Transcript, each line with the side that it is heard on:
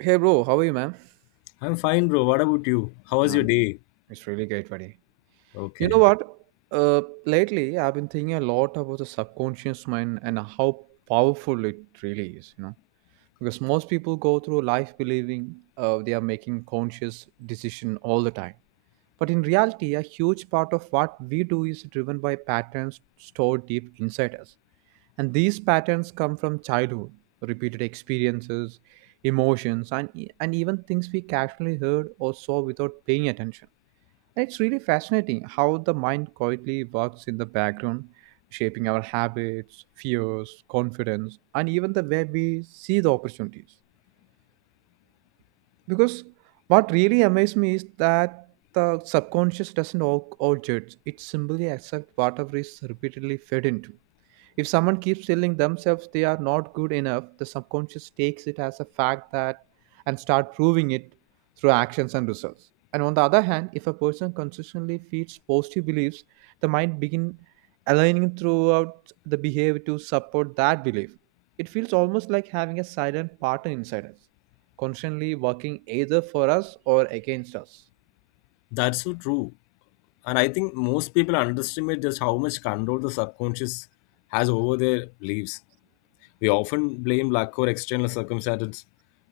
right: Hey bro, how are you, man?
left: I'm fine, bro. What about you? How was your
right: Um,
left: day?
right: it's really great, buddy. You know
left: Okay.
right: what? Lately I've been thinking a lot about the subconscious mind and how powerful it really is. You know, because most people go through life believing they are making conscious decision all the time, but in reality a huge part of what we do is driven by patterns stored deep inside us, and these patterns come from childhood, repeated experiences, emotions, and even things we casually heard or saw without paying attention. It's really fascinating how the mind quietly works in the background, shaping our habits, fears, confidence, and even the way we see the opportunities. Because what really amazed me is that the subconscious doesn't all judge, it simply accepts whatever is repeatedly fed into. If someone keeps telling themselves they are not good enough, the subconscious takes it as a fact that and start proving it through actions and results. And on the other hand, if a person consistently feeds positive beliefs, the mind begin aligning throughout the behavior to support that belief. It feels almost like having a silent partner inside us constantly working either for us or against us.
left: That's so true. And I think most people underestimate just how much control the subconscious has over their beliefs. We often blame luck or external circumstances,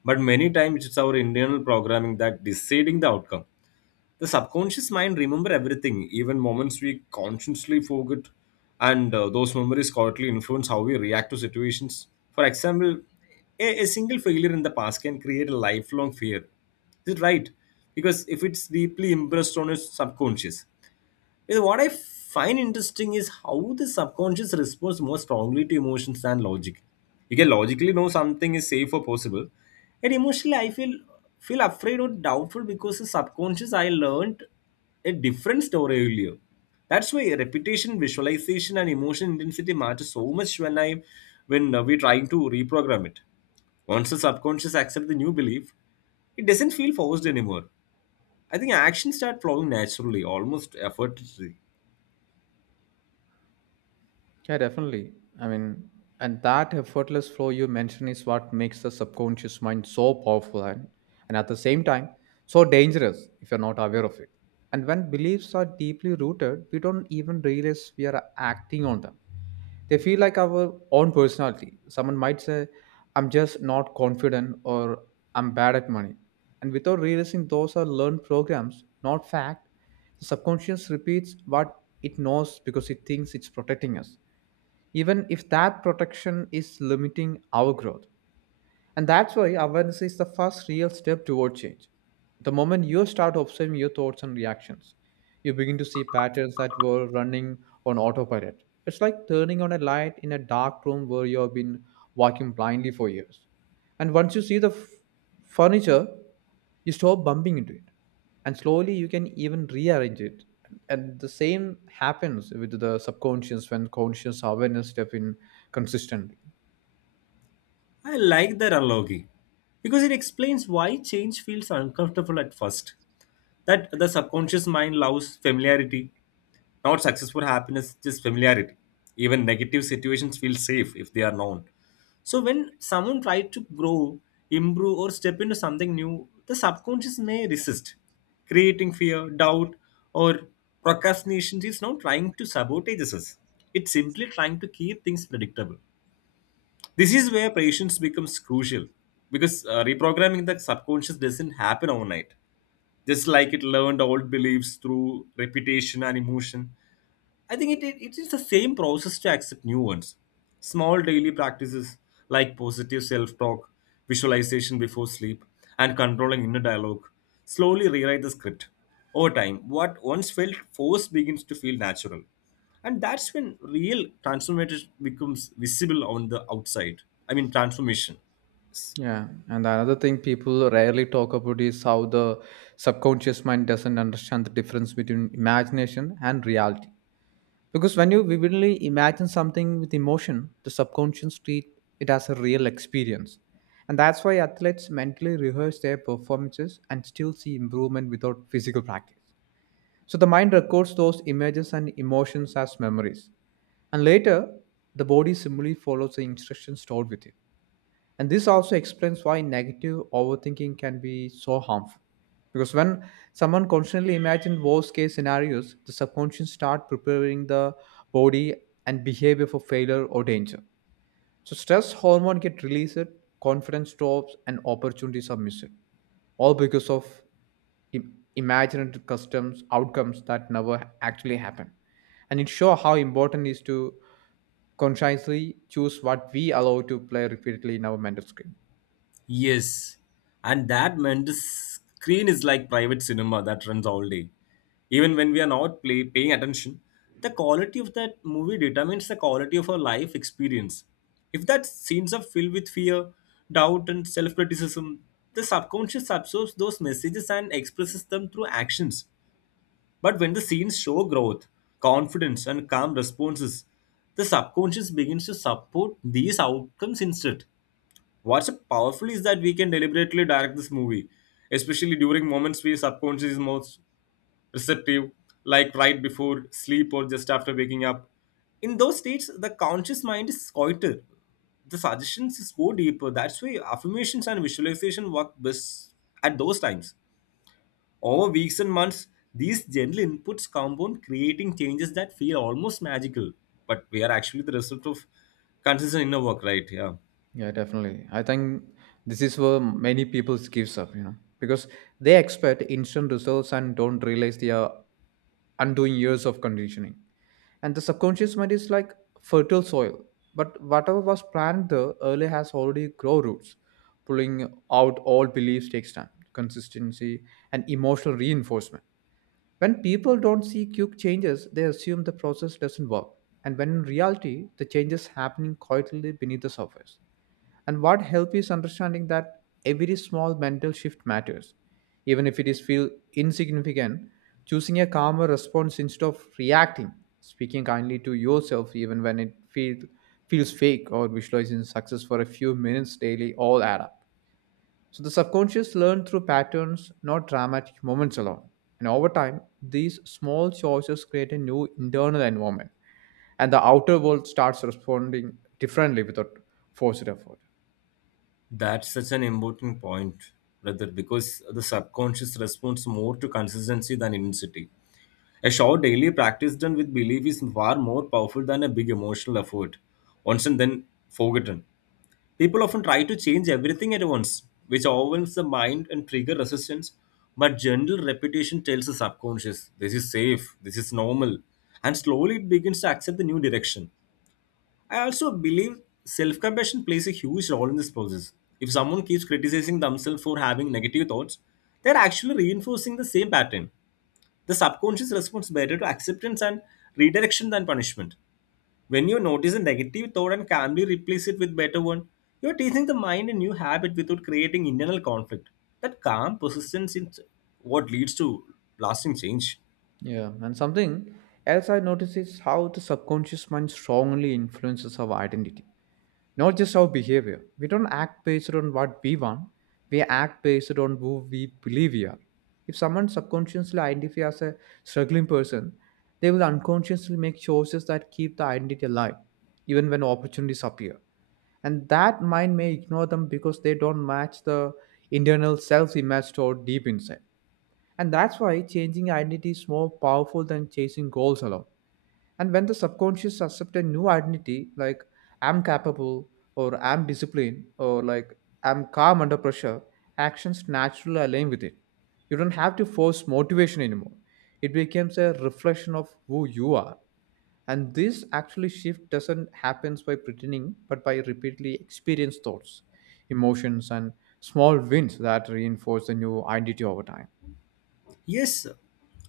left: but many times it's our internal programming that deciding the outcome. The subconscious mind remember everything, even moments we consciously forget, and those memories quietly influence how we react to situations. For example, a single failure in the past can create a lifelong fear. Is it right? Because if it's deeply impressed on your subconscious, you know, what I find interesting is how the subconscious responds more strongly to emotions than logic. You can logically know something is safe or possible, and emotionally, I feel afraid or doubtful because the subconscious I learned a different story earlier. That's why repetition, visualization, and emotion intensity matter so much when we're trying to reprogram it. Once the subconscious accepts the new belief, it doesn't feel forced anymore. I think actions start flowing naturally, almost effortlessly.
right: Yeah, definitely. I mean, and that effortless flow you mentioned is what makes the subconscious mind so powerful and at the same time so dangerous if you're not aware of it. And when beliefs are deeply rooted, we don't even realize we are acting on them. They feel like our own personality. Someone might say, I'm just not confident, or I'm bad at money. And without realizing those are learned programs, not fact, the subconscious repeats what it knows because it thinks it's protecting us even if that protection is limiting our growth. And that's why awareness is the first real step toward change. The moment you start observing your thoughts and reactions, you begin to see patterns that were running on autopilot. It's like turning on a light in a dark room where you have been walking blindly for years. And once you see the furniture, you stop bumping into it. And slowly you can even rearrange it. And the same happens with the subconscious when conscious awareness step in consistently.
left: I like that analogy because it explains why change feels uncomfortable at first. That the subconscious mind loves familiarity, not successful happiness, just familiarity. Even negative situations feel safe if they are known. So when someone tries to grow, improve, or step into something new, the subconscious may resist, creating fear, doubt, or procrastination. It's not trying to sabotage us; it's simply trying to keep things predictable. This is where patience becomes crucial because reprogramming the subconscious doesn't happen overnight. Just like it learned old beliefs through repetition and emotion, I think it is the same process to accept new ones. Small daily practices like positive self talk, visualization before sleep, and controlling inner dialogue slowly rewrite the script. Over time, what once felt forced begins to feel natural. And that's when real transformation becomes visible on the outside. I mean, transformation.
right: Yeah, and another thing people rarely talk about is how the subconscious mind doesn't understand the difference between imagination and reality. Because when you vividly imagine something with emotion, the subconscious treat it as a real experience. And that's why athletes mentally rehearse their performances and still see improvement without physical practice. So the mind records those images and emotions as memories. And later, the body similarly follows the instructions stored with it. And this also explains why negative overthinking can be so harmful. Because when someone constantly imagines worst case scenarios, the subconscious start preparing the body and behavior for failure or danger. So stress hormone get released, confidence drops, and opportunities are missed, all because of imagined customs outcomes that never actually happen. And it shows how important it is to consciously choose what we allow to play repeatedly in our mental screen.
left: Yes, and that meant the screen is like private cinema that runs all day. Even when we are not play, paying attention, the quality of that movie determines the quality of our life experience. If that scenes are filled with fear, doubt, and self criticism, the subconscious absorbs those messages and expresses them through actions. But when the scenes show growth, confidence, and calm responses, the subconscious begins to support these outcomes instead. What's powerful is that we can deliberately direct this movie, especially during moments where subconscious is most receptive, like right before sleep or just after waking up. In those states, the conscious mind is quieter. The suggestions is go deeper. That's why affirmations and visualization work best at those times. Over weeks and months, these gentle inputs compound, creating changes that feel almost magical, but we are actually the result of consistent inner work, right? Yeah.
right: Yeah, definitely. I think this is where many people gives up, you know, because they expect instant results and don't realize they are undoing years of conditioning. And the subconscious mind is like fertile soil, but whatever was planted early has already grow roots. Pulling out all beliefs takes time, consistency, and emotional reinforcement. When people don't see quick changes, they assume the process doesn't work. And when in reality, the changes happening quietly beneath the surface. And what helps is understanding that every small mental shift matters. Even if it is feel insignificant, choosing a calmer response instead of reacting, speaking kindly to yourself even when it feels fake, or visualizing success for a few minutes daily all add up. So the subconscious learn through patterns, not dramatic moments alone. And over time, these small choices create a new internal environment and the outer world starts responding differently without forced effort.
left: That's such an important point, brother, because the subconscious responds more to consistency than intensity. A short daily practice done with belief is far more powerful than a big emotional effort, once and then forgotten. People often try to change everything at once, which overwhelms the mind and trigger resistance. But gentle repetition tells the subconscious, this is safe, this is normal, and slowly it begins to accept the new direction. I also believe self compassion plays a huge role in this process. If someone keeps criticizing themselves for having negative thoughts, they're actually reinforcing the same pattern. The subconscious responds better to acceptance and redirection than punishment. When you notice a negative thought and calmly replace it with better one, you're teaching the mind a new habit without creating internal conflict. That calm persistence is what leads to lasting change.
right: Yeah, and something else I notice is how the subconscious mind strongly influences our identity, not just our behavior. We don't act based on what we want, we act based on who we believe we are. If someone subconsciously identifies as a struggling person, they will unconsciously make choices that keep the identity alive, even when opportunities appear. And that mind may ignore them because they don't match the internal self image stored deep inside. And that's why changing identity is more powerful than chasing goals alone. And when the subconscious accepts a new identity, like I'm capable, or I'm disciplined, or like I'm calm under pressure, actions naturally align with it. You don't have to force motivation anymore. It becomes a reflection of who you are. And this actually shift doesn't happen by pretending, but by repeatedly experienced thoughts, emotions, and small wins that reinforce the new identity over time.
left: Yes,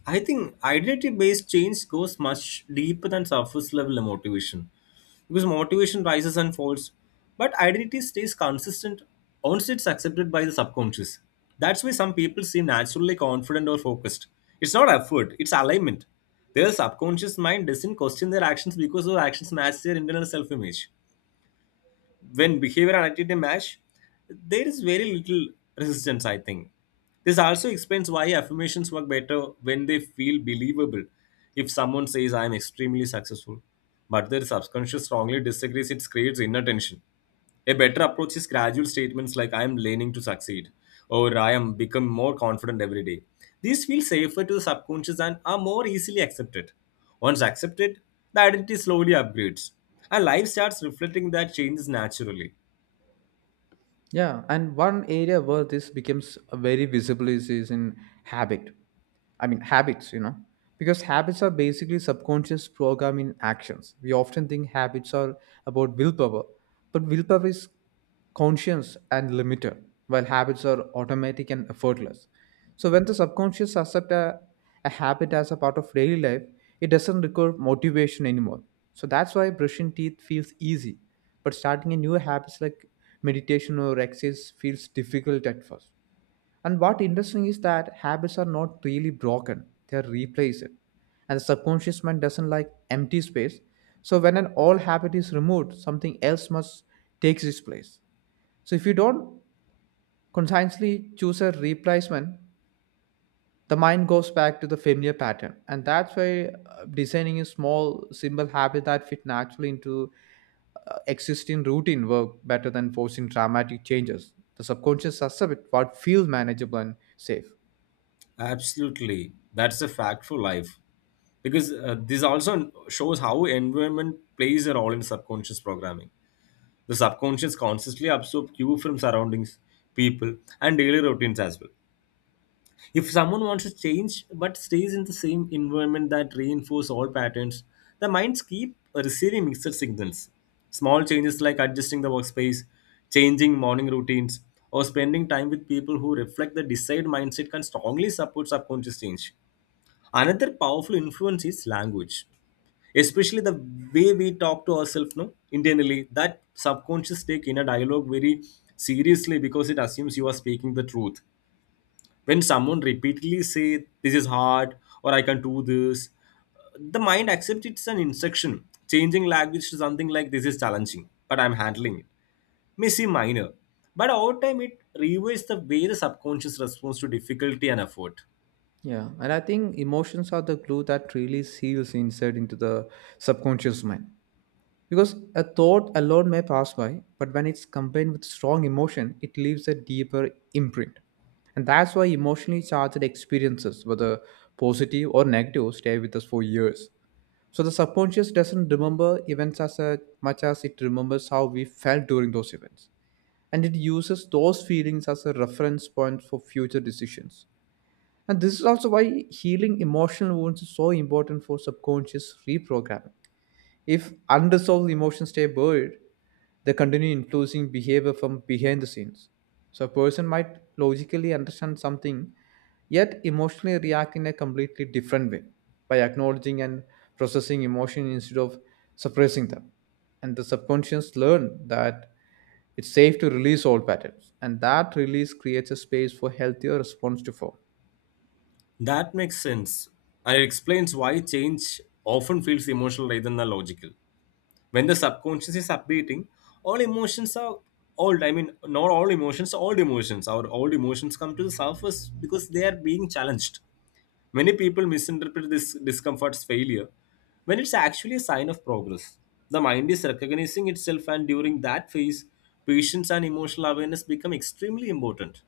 left: I think identity based change goes much deeper than surface level motivation because motivation rises and falls, but identity stays consistent once it's accepted by the subconscious. That's why some people seem naturally confident or focused. It's not effort, it's alignment. Their subconscious mind doesn't question their actions because their actions match their internal self image when behavior and attitude match, there is very little resistance, I think. This also explains why affirmations work better when they feel believable. If someone says, I am extremely successful, but their subconscious strongly disagrees, it creates inner tension. A better approach is gradual statements like I am learning to succeed or I am become more confident every day. These feel safer to the subconscious and are more easily accepted. Once accepted, the identity slowly upgrades and life starts reflecting that changes naturally.
right: Yeah, and one area where this becomes very visible is in habit. I mean, habits, you know, because habits are basically subconscious programming actions. We often think habits are about willpower, but willpower is conscious and limited, while habits are automatic and effortless. So when the subconscious accepts a habit as a part of daily life, it doesn't require motivation anymore. So that's why brushing teeth feels easy but starting a new habits like meditation or exercise feels difficult at first. And what interesting is that habits are not really broken, they are replaced, and the subconscious mind doesn't like empty space. So when an old habit is removed something else must takes its place. So if you don't consciously choose a replacement, the mind goes back to the familiar pattern. And that's why designing a small simple habit that fit naturally into existing routine work better than forcing dramatic changes. The subconscious accepts what feels manageable and safe.
left: Absolutely. That's a fact for life. Because this also shows how environment plays a role in subconscious programming. The subconscious consciously absorbs cue from surroundings, people, and daily routines as well. If someone wants to change but stays in the same environment that reinforce all patterns, the minds keep receiving mixed signals. Small changes like adjusting the workspace, changing morning routines, or spending time with people who reflect the desired mindset can strongly support subconscious change. Another powerful influence is language, especially the way we talk to ourselves, no, internally. That subconscious take in a dialogue very seriously because it assumes you are speaking the truth when someone repeatedly say this is hard or I can't do this, the mind accepts it's an instruction. Changing language to something like this is challenging, but I'm handling it. May seem minor, but over time it reweights the way the subconscious responds to difficulty and effort.
right: Yeah, and I think emotions are the glue that really seals inside into the subconscious mind. Because a thought alone may pass by, but when it's combined with strong emotion, it leaves a deeper imprint. And that's why emotionally charged experiences, whether positive or negative, stay with us for years. So the subconscious doesn't remember events much as it remembers how we felt during those events. And it uses those feelings as a reference point for future decisions. And this is also why healing emotional wounds is so important for subconscious reprogramming. If unresolved emotions stay buried, they continue influencing behavior from behind the scenes. So a person might logically understand something, yet emotionally react in a completely different way by acknowledging and processing emotion instead of suppressing them. And the subconscious learn that it's safe to release old patterns, and that release creates a space for healthier response to form.
left: That makes sense, and it explains why change often feels emotional rather than logical. When the subconscious is updating all emotions are old I mean not all emotions old emotions our old emotions come to the surface because they are being challenged. Many people misinterpret this discomfort as failure when it's actually a sign of progress. The mind is recognizing itself, and during that phase patience and emotional awareness become extremely important.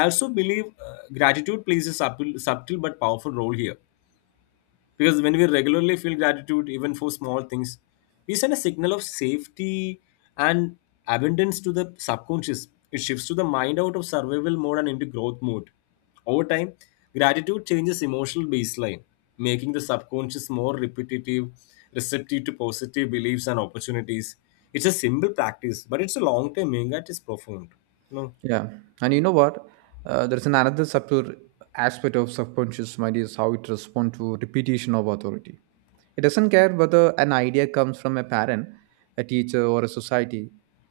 left: I also believe gratitude plays a subtle but powerful role here because when we regularly feel gratitude, even for small things, we send a signal of safety and abundance to the subconscious. It shifts to the mind out of survival mode and into growth mode. Over time, gratitude changes emotional baseline, making the subconscious more receptive to positive beliefs and opportunities. It's a simple practice, but it's a long term aim that is profound. You know.
right: Yeah, and you know what? There's an another subtle aspect of subconscious mind is how it responds to repetition of authority. It doesn't care whether an idea comes from a parent, a teacher, or a society,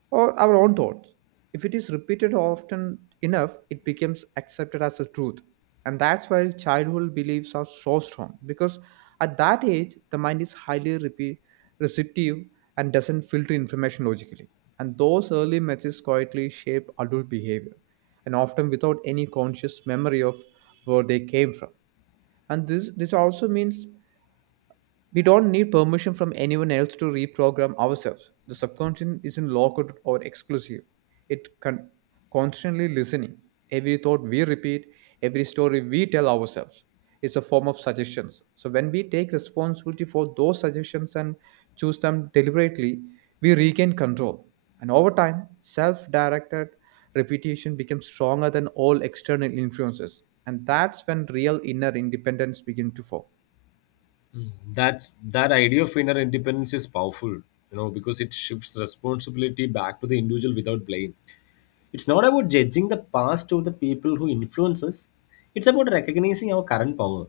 right: or our own thoughts. If it is repeated often enough, it becomes accepted as a truth. And that's why childhood beliefs are so strong because at that age, the mind is highly repeat receptive, and doesn't filter information logically. And those early messages quietly shape adult behavior, and often without any conscious memory of where they came from. And this also means we don't need permission from anyone else to reprogram ourselves. The subconscious isn't locked or exclusive. It can constantly listening. Every thought we repeat, every story we tell ourselves is a form of suggestions. So when we take responsibility for those suggestions and choose them deliberately, we regain control. And over time, self-directed repetition becomes stronger than all external influences. And that's when real inner independence begins to form.
left: Mm, That's that idea of inner independence is powerful, you know, because it shifts responsibility back to the individual without blame. It's not about judging the past or the people who influence us. It's about recognizing our current power.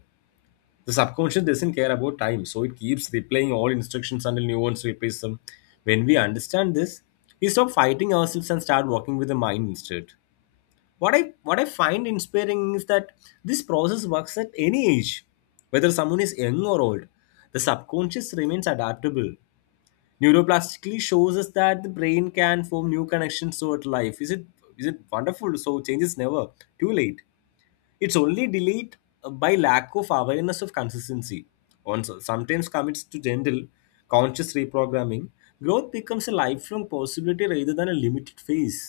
left: The subconscious doesn't care about time, so it keeps replaying all instructions until new ones replace them. When we understand this, we stop fighting ourselves and start working with the mind instead. What i what i find inspiring is that this process works at any age, whether someone is young or old. The subconscious remains adaptable. Neuroplastically shows us that the brain can form new connections throughout life. Is it wonderful? So change is never too late, it's only delayed by lack of awareness of consistency. On sometimes commits to gentle conscious reprogramming, growth becomes a lifelong possibility rather than a limited phase.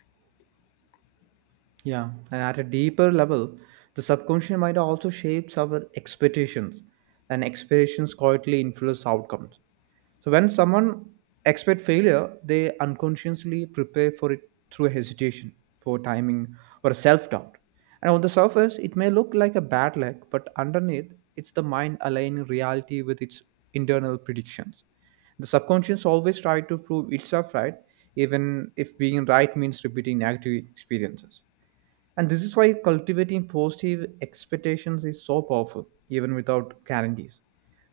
right: Yeah, and at a deeper level, the subconscious mind also shapes our expectations, and expectations quietly influence outcomes. So when someone expect failure, they unconsciously prepare for it through hesitation, poor timing, or self-doubt. And on the surface, it may look like a bad luck, but underneath, it's the mind aligning reality with its internal predictions. The subconscious always tries to prove itself right, even if being right means repeating negative experiences. And this is why cultivating positive expectations is so powerful, even without guarantees.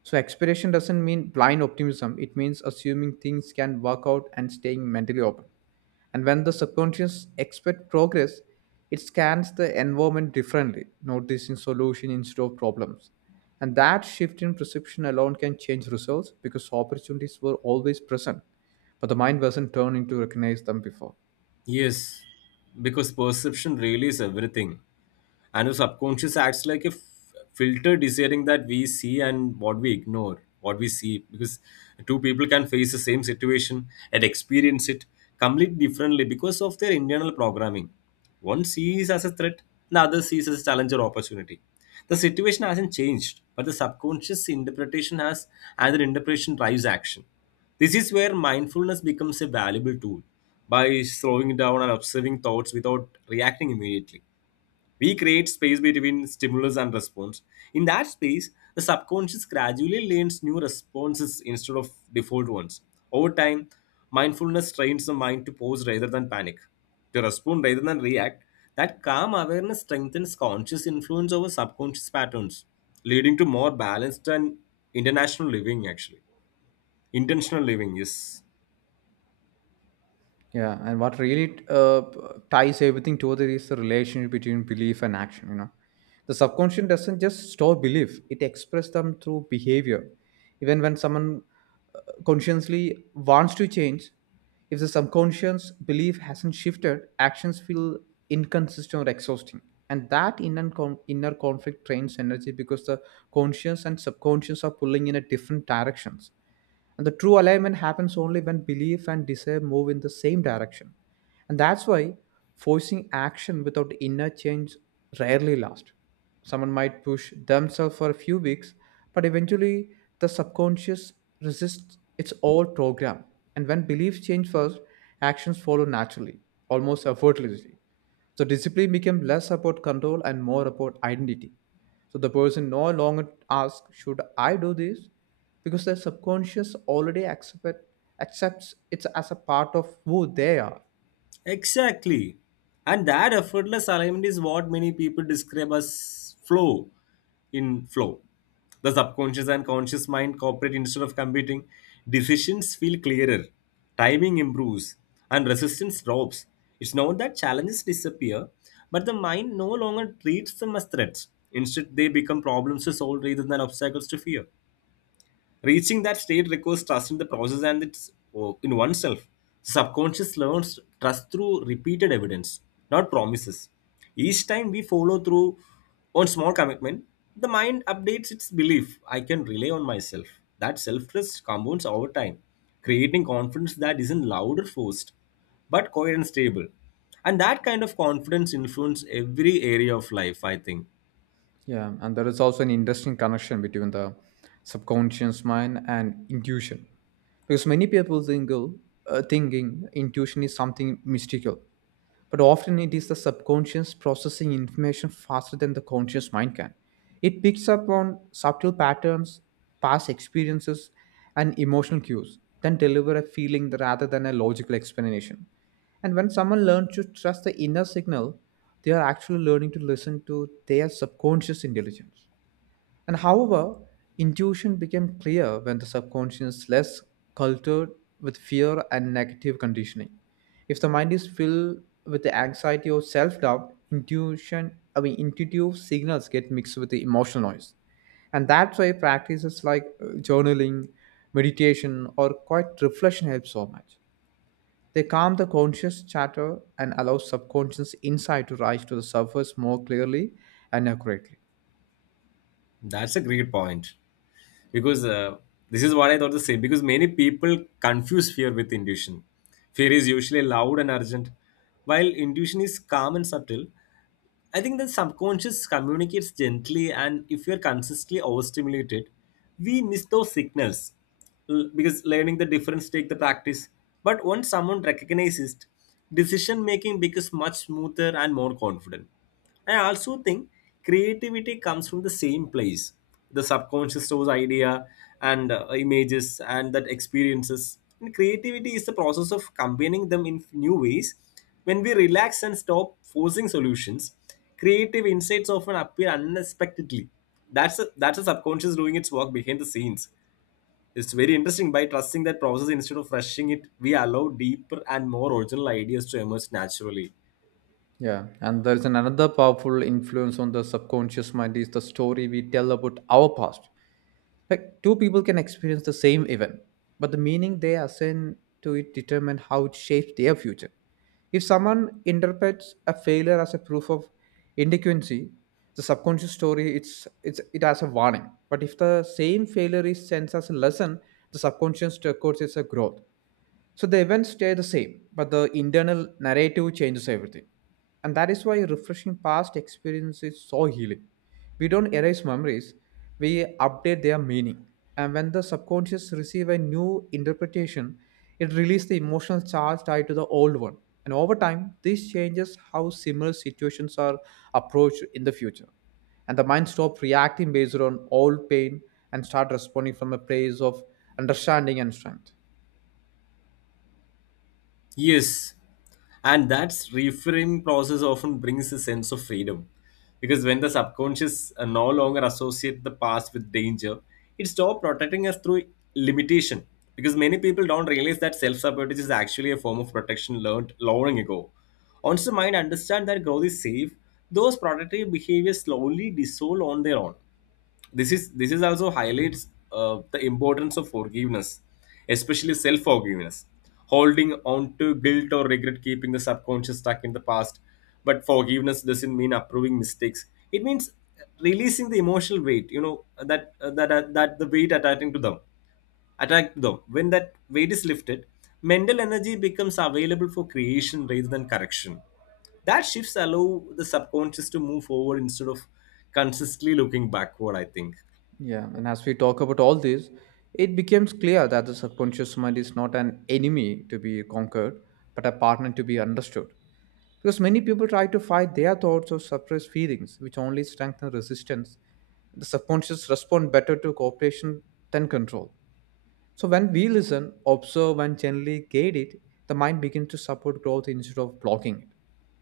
right: So, expectation doesn't mean blind optimism, it means assuming things can work out and staying mentally open. And when the subconscious expect progress, it scans the environment differently, noticing solution instead of problems. And that shift in perception alone can change results because opportunities were always present, but the mind wasn't turned in to recognize them before.
left: Yes, because perception really is everything, and the subconscious acts like a filter deciding that we see and what we ignore what we see, because two people can face the same situation and experience it completely differently because of their internal programming. One sees as a threat, the other sees as a challenge or opportunity. The situation hasn't changed, but the subconscious interpretation has, and the interpretation drives action. This is where mindfulness becomes a valuable tool. By slowing down and observing thoughts without reacting immediately, we create space between stimulus and response. In that space, the subconscious gradually learns new responses instead of default ones. Over time, mindfulness trains the mind to pause rather than panic, to respond rather than react. That calm awareness strengthens conscious influence over subconscious patterns, leading to more balanced and international living actually. Intentional living, yes.
right: Yeah, and what really ties everything together is the relationship between belief and action. You know, the subconscious doesn't just store belief; it expresses them through behavior. Even when someone consciously wants to change, if the subconscious belief hasn't shifted, actions feel inconsistent or exhausting. And that inner conflict drains energy because the conscious and subconscious are pulling in a different directions, and the true alignment happens only when belief and desire move in the same direction. And that's why forcing action without inner change rarely lasts. Someone might push themselves for a few weeks, but eventually the subconscious resists its old program. And when beliefs change first, actions follow naturally, almost effortlessly. So discipline became less about control and more about identity. So the person no longer asks, should I do this? Because their accepts it as a part of who they are.
left: Exactly. And that effortless alignment is what many people describe as flow in flow. The subconscious and conscious mind cooperate instead of competing. Decisions feel clearer, timing improves, and resistance drops. It's not that challenges disappear, but the mind no longer treats them as threats. Instead, they become problems to solve rather than obstacles to fear. Reaching that state requires trust in the process and its, oh, in oneself. Subconscious learns trust through repeated evidence, not promises. Each time we follow through on small commitment, the mind updates its belief I can rely on myself. That self trust compounds over time, creating confidence that isn't loud or forced, but quiet and stable. And that kind of confidence influences every area of life, I think.
right: Yeah, and there is also an interesting connection between the subconscious mind and intuition, because many people think thinking intuition is something mystical, but often it is the subconscious processing information faster than the conscious mind can. It picks up on subtle patterns, past experiences, and emotional cues, then deliver a feeling rather than a logical explanation. And when someone learns to trust the inner signal, they are actually learning to listen to their subconscious intelligence. And however, intuition became clear when the subconscious is less cultured with fear and negative conditioning. If the mind is filled with the anxiety or self-doubt, intuition, I mean intuitive signals get mixed with the emotional noise. And that's why practices like journaling, meditation, or quiet reflection help so much. They calm the conscious chatter and allow subconscious insight to rise to the surface more clearly and accurately.
left: That's a great point. Because this is what I thought the same. Because many people confuse fear with intuition. Fear is usually loud and urgent, while intuition is calm and subtle. I think the subconscious communicates gently, and if we are consistently overstimulated, we miss those signals. Because learning the difference take the practice. But once someone recognizes, it, decision making becomes much smoother and more confident. I also think creativity comes from the same place. The subconscious stores idea and images and that experiences, and creativity is the process of combining them in new ways. When we relax and stop forcing solutions, creative insights often appear unexpectedly. That's a subconscious doing its work behind the scenes. It's very interesting. By trusting that process instead of rushing it, we allow deeper and more original ideas to emerge naturally.
right: Yeah, and there is an another powerful influence on the subconscious mind is the story we tell about our past. Like two people can experience the same event, but the meaning they assign to it determine how it shapes their future. If someone interprets a failure as a proof of inadequacy, the subconscious story it's it has a warning. But if the same failure is sensed as a lesson, the subconscious records it as a growth. So the events stay the same, but the internal narrative changes everything. And that is why refreshing past experience is so healing. We don't erase memories, we update their meaning. And when the subconscious receive a new interpretation, it releases the emotional charge tied to the old one. And over time, this changes how similar situations are approached in the future. And the mind stops reacting based on old pain and start responding from a place of understanding and strength.
left: Yes, and that reframing process often brings a sense of freedom, because when the subconscious no longer associate the past with danger, it stops protecting us through limitation. Because many people don't realize that self-sabotage is actually a form of protection learned long ago. Once the mind understands that growth is safe, those protective behaviors slowly dissolve on their own. This is this is also highlights the importance of forgiveness, especially self forgiveness. Holding on to guilt or regret keeping the subconscious stuck in the past. But forgiveness doesn't mean approving mistakes. It means releasing the emotional weight, you know that that that the weight attaching to them, attack to them. When that weight is lifted, mental energy becomes available for creation rather than correction. That shifts allow the subconscious to move forward instead of consistently looking backward, I think.
right: Yeah, and as we talk about all this, it becomes clear that the subconscious mind is not an enemy to be conquered, but a partner to be understood. Because many people try to fight their thoughts or suppress feelings, which only strengthen resistance. The subconscious respond better to cooperation than control. So when we listen, observe, and gently guide it, the mind begins to support growth instead of blocking it.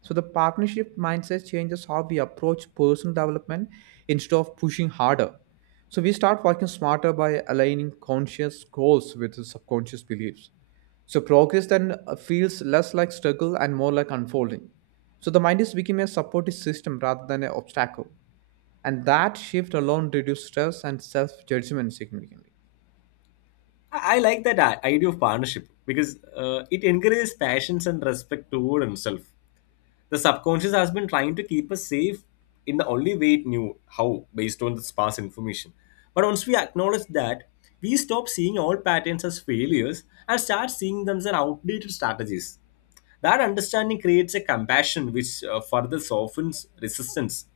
right: So the partnership mindset changes how we approach personal development instead of pushing harder. So we start working smarter by aligning conscious goals with the subconscious beliefs. So progress then feels less like struggle and more like unfolding. So the mind is becoming a supportive system rather than an obstacle. And that shift alone reduces stress and self-judgment significantly.
left: I like that idea of partnership, because it encourages patience and respect toward himself. The subconscious has been trying to keep us safe in the only way it knew how, based on the sparse information. But once we acknowledge that, we stop seeing all patterns as failures and start seeing them as outdated strategies. That understanding creates a compassion which further softens resistance.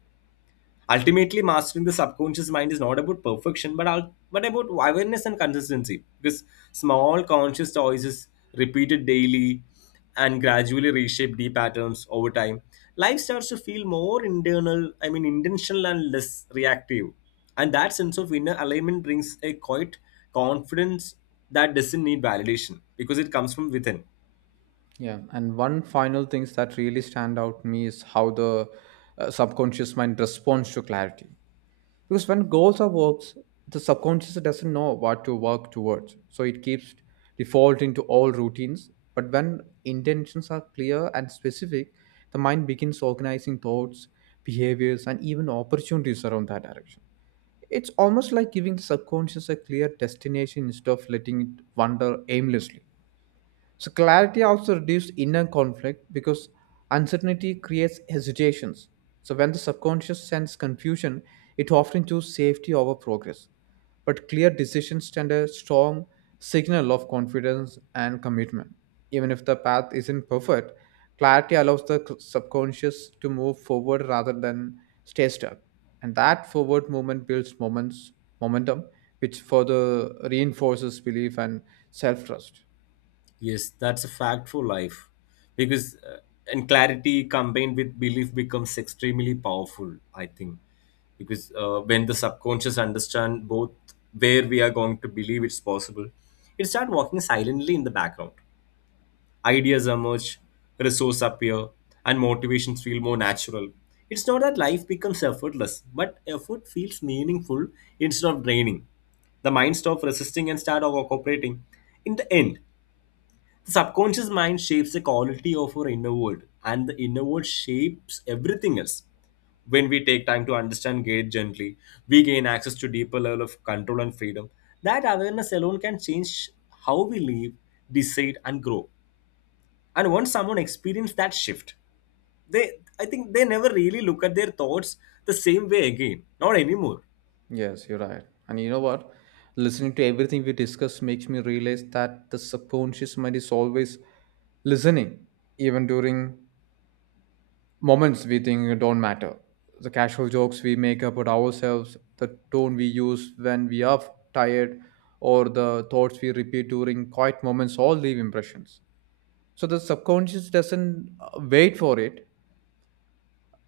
left: Ultimately mastering the subconscious mind is not about perfection, but about awareness and consistency, because small conscious choices repeated daily and gradually reshape the patterns over time. Life starts to feel more internal I mean intentional and less reactive, and that sense of inner alignment brings a quiet confidence that doesn't need validation because it comes from within.
right: Yeah, and one final things that really stand out to me is how the subconscious mind responds to clarity. Because when goals are works, the subconscious doesn't know what to work towards, so it keeps defaulting to all routines. But when intentions are clear and specific, the mind begins organizing thoughts, behaviors, and even opportunities around that direction. It's almost like giving the subconscious a clear destination instead of letting it wander aimlessly. So clarity also reduces inner conflict because uncertainty creates hesitations. So when the subconscious sends confusion, it often chooses safety over progress. But clear decisions send a strong signal of confidence and commitment. Even if the path isn't perfect, clarity allows the subconscious to move forward rather than stay stuck. And that forward movement builds moments, momentum, which further reinforces belief and self trust.
left: Yes, that's a fact for life. Because and clarity combined with belief becomes extremely powerful, I think. Because when the subconscious understand both where we are going to believe it's possible, it start walking silently in the background. Ideas emerge, resources appear, and motivations feel more natural. It's not that life becomes effortless, but effort feels meaningful instead of draining. The mind stops resisting and start cooperating. In the end, the subconscious mind shapes the quality of our inner world, and the inner world shapes everything else. When we take time to understand gate gently, we gain access to deeper level of control and freedom. That awareness alone can change how we live, decide, and grow. And once someone experiences that shift, they, I think they never really look at their thoughts the same way again. Not anymore.
right: Yes, you're right. And you know what? Listening to everything we discuss makes me realize that the subconscious mind is always listening, even during moments we think don't matter. The casual jokes we make about ourselves, the tone we use when we are tired, or the thoughts we repeat during quiet moments all leave impressions. So the subconscious doesn't wait for it,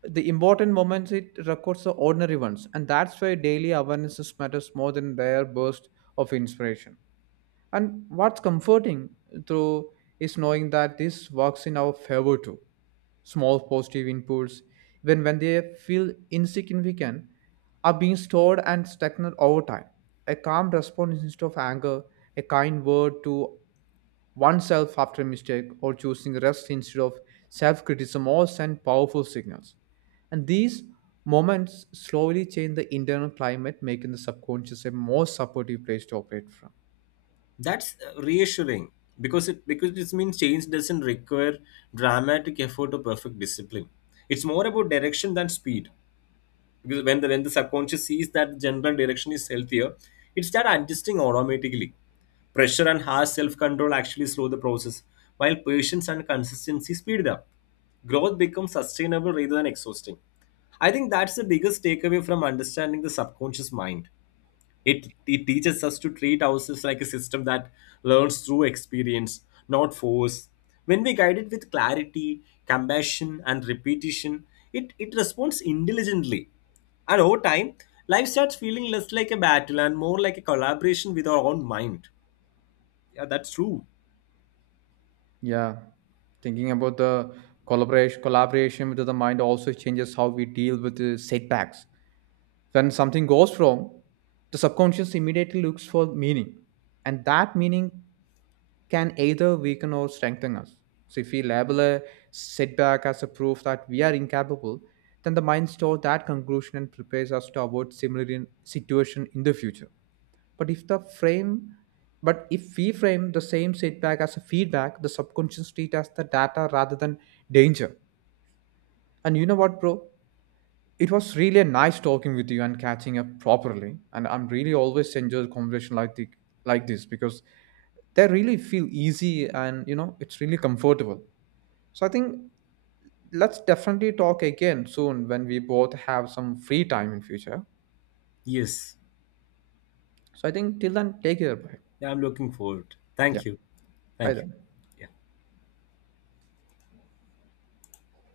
right: the important moments. It records the ordinary ones, and that's why daily awarenesses matters more than their burst of inspiration. And what's comforting through is knowing that this works in our favor too. Small positive inputs, even when they feel insignificant, are being stored and stagnant over time. A calm response instead of anger, a kind word to oneself after a mistake, or choosing rest instead of self criticism all send powerful signals. And these moments slowly change the internal climate, making the subconscious a more supportive place to operate from.
left: That's reassuring, because this means change doesn't require dramatic effort or perfect discipline. It's more about direction than speed. Because when the subconscious sees that general direction is healthier, it starts adjusting automatically. Pressure and harsh self-control actually slow the process, while patience and consistency speed it up. Growth becomes sustainable rather than exhausting. I think that's the biggest takeaway from understanding the subconscious mind. It teaches us to treat ourselves like a system that learns through experience, not force. When we guide it with clarity, compassion, and repetition, it responds intelligently. And over time, life starts feeling less like a battle and more like a collaboration with our own mind. Yeah, that's true.
right: Yeah, thinking about the collaboration with the mind also changes how we deal with the setbacks. When something goes wrong, the subconscious immediately looks for meaning, and that meaning can either weaken or strengthen us. So if we label a setback as a proof that we are incapable, then the mind stores that conclusion and prepares us to avoid similar situation in the future. But if the frame but if we frame the same setback as a feedback, the subconscious treats as the data rather than danger. And you know what, bro? It was really a nice talking with you and catching up properly. And I'm really always enjoy conversation like the like this because they really feel easy, and you know it's really comfortable. So I think let's definitely talk again soon when we both have some free time in future.
left: Yes.
right: So I think till then take care. Bye.
left: Yeah, I'm looking forward.
right: Yeah.
left: Thank you.
right: Bye
left: Thank you.
right: then.
left: Yeah.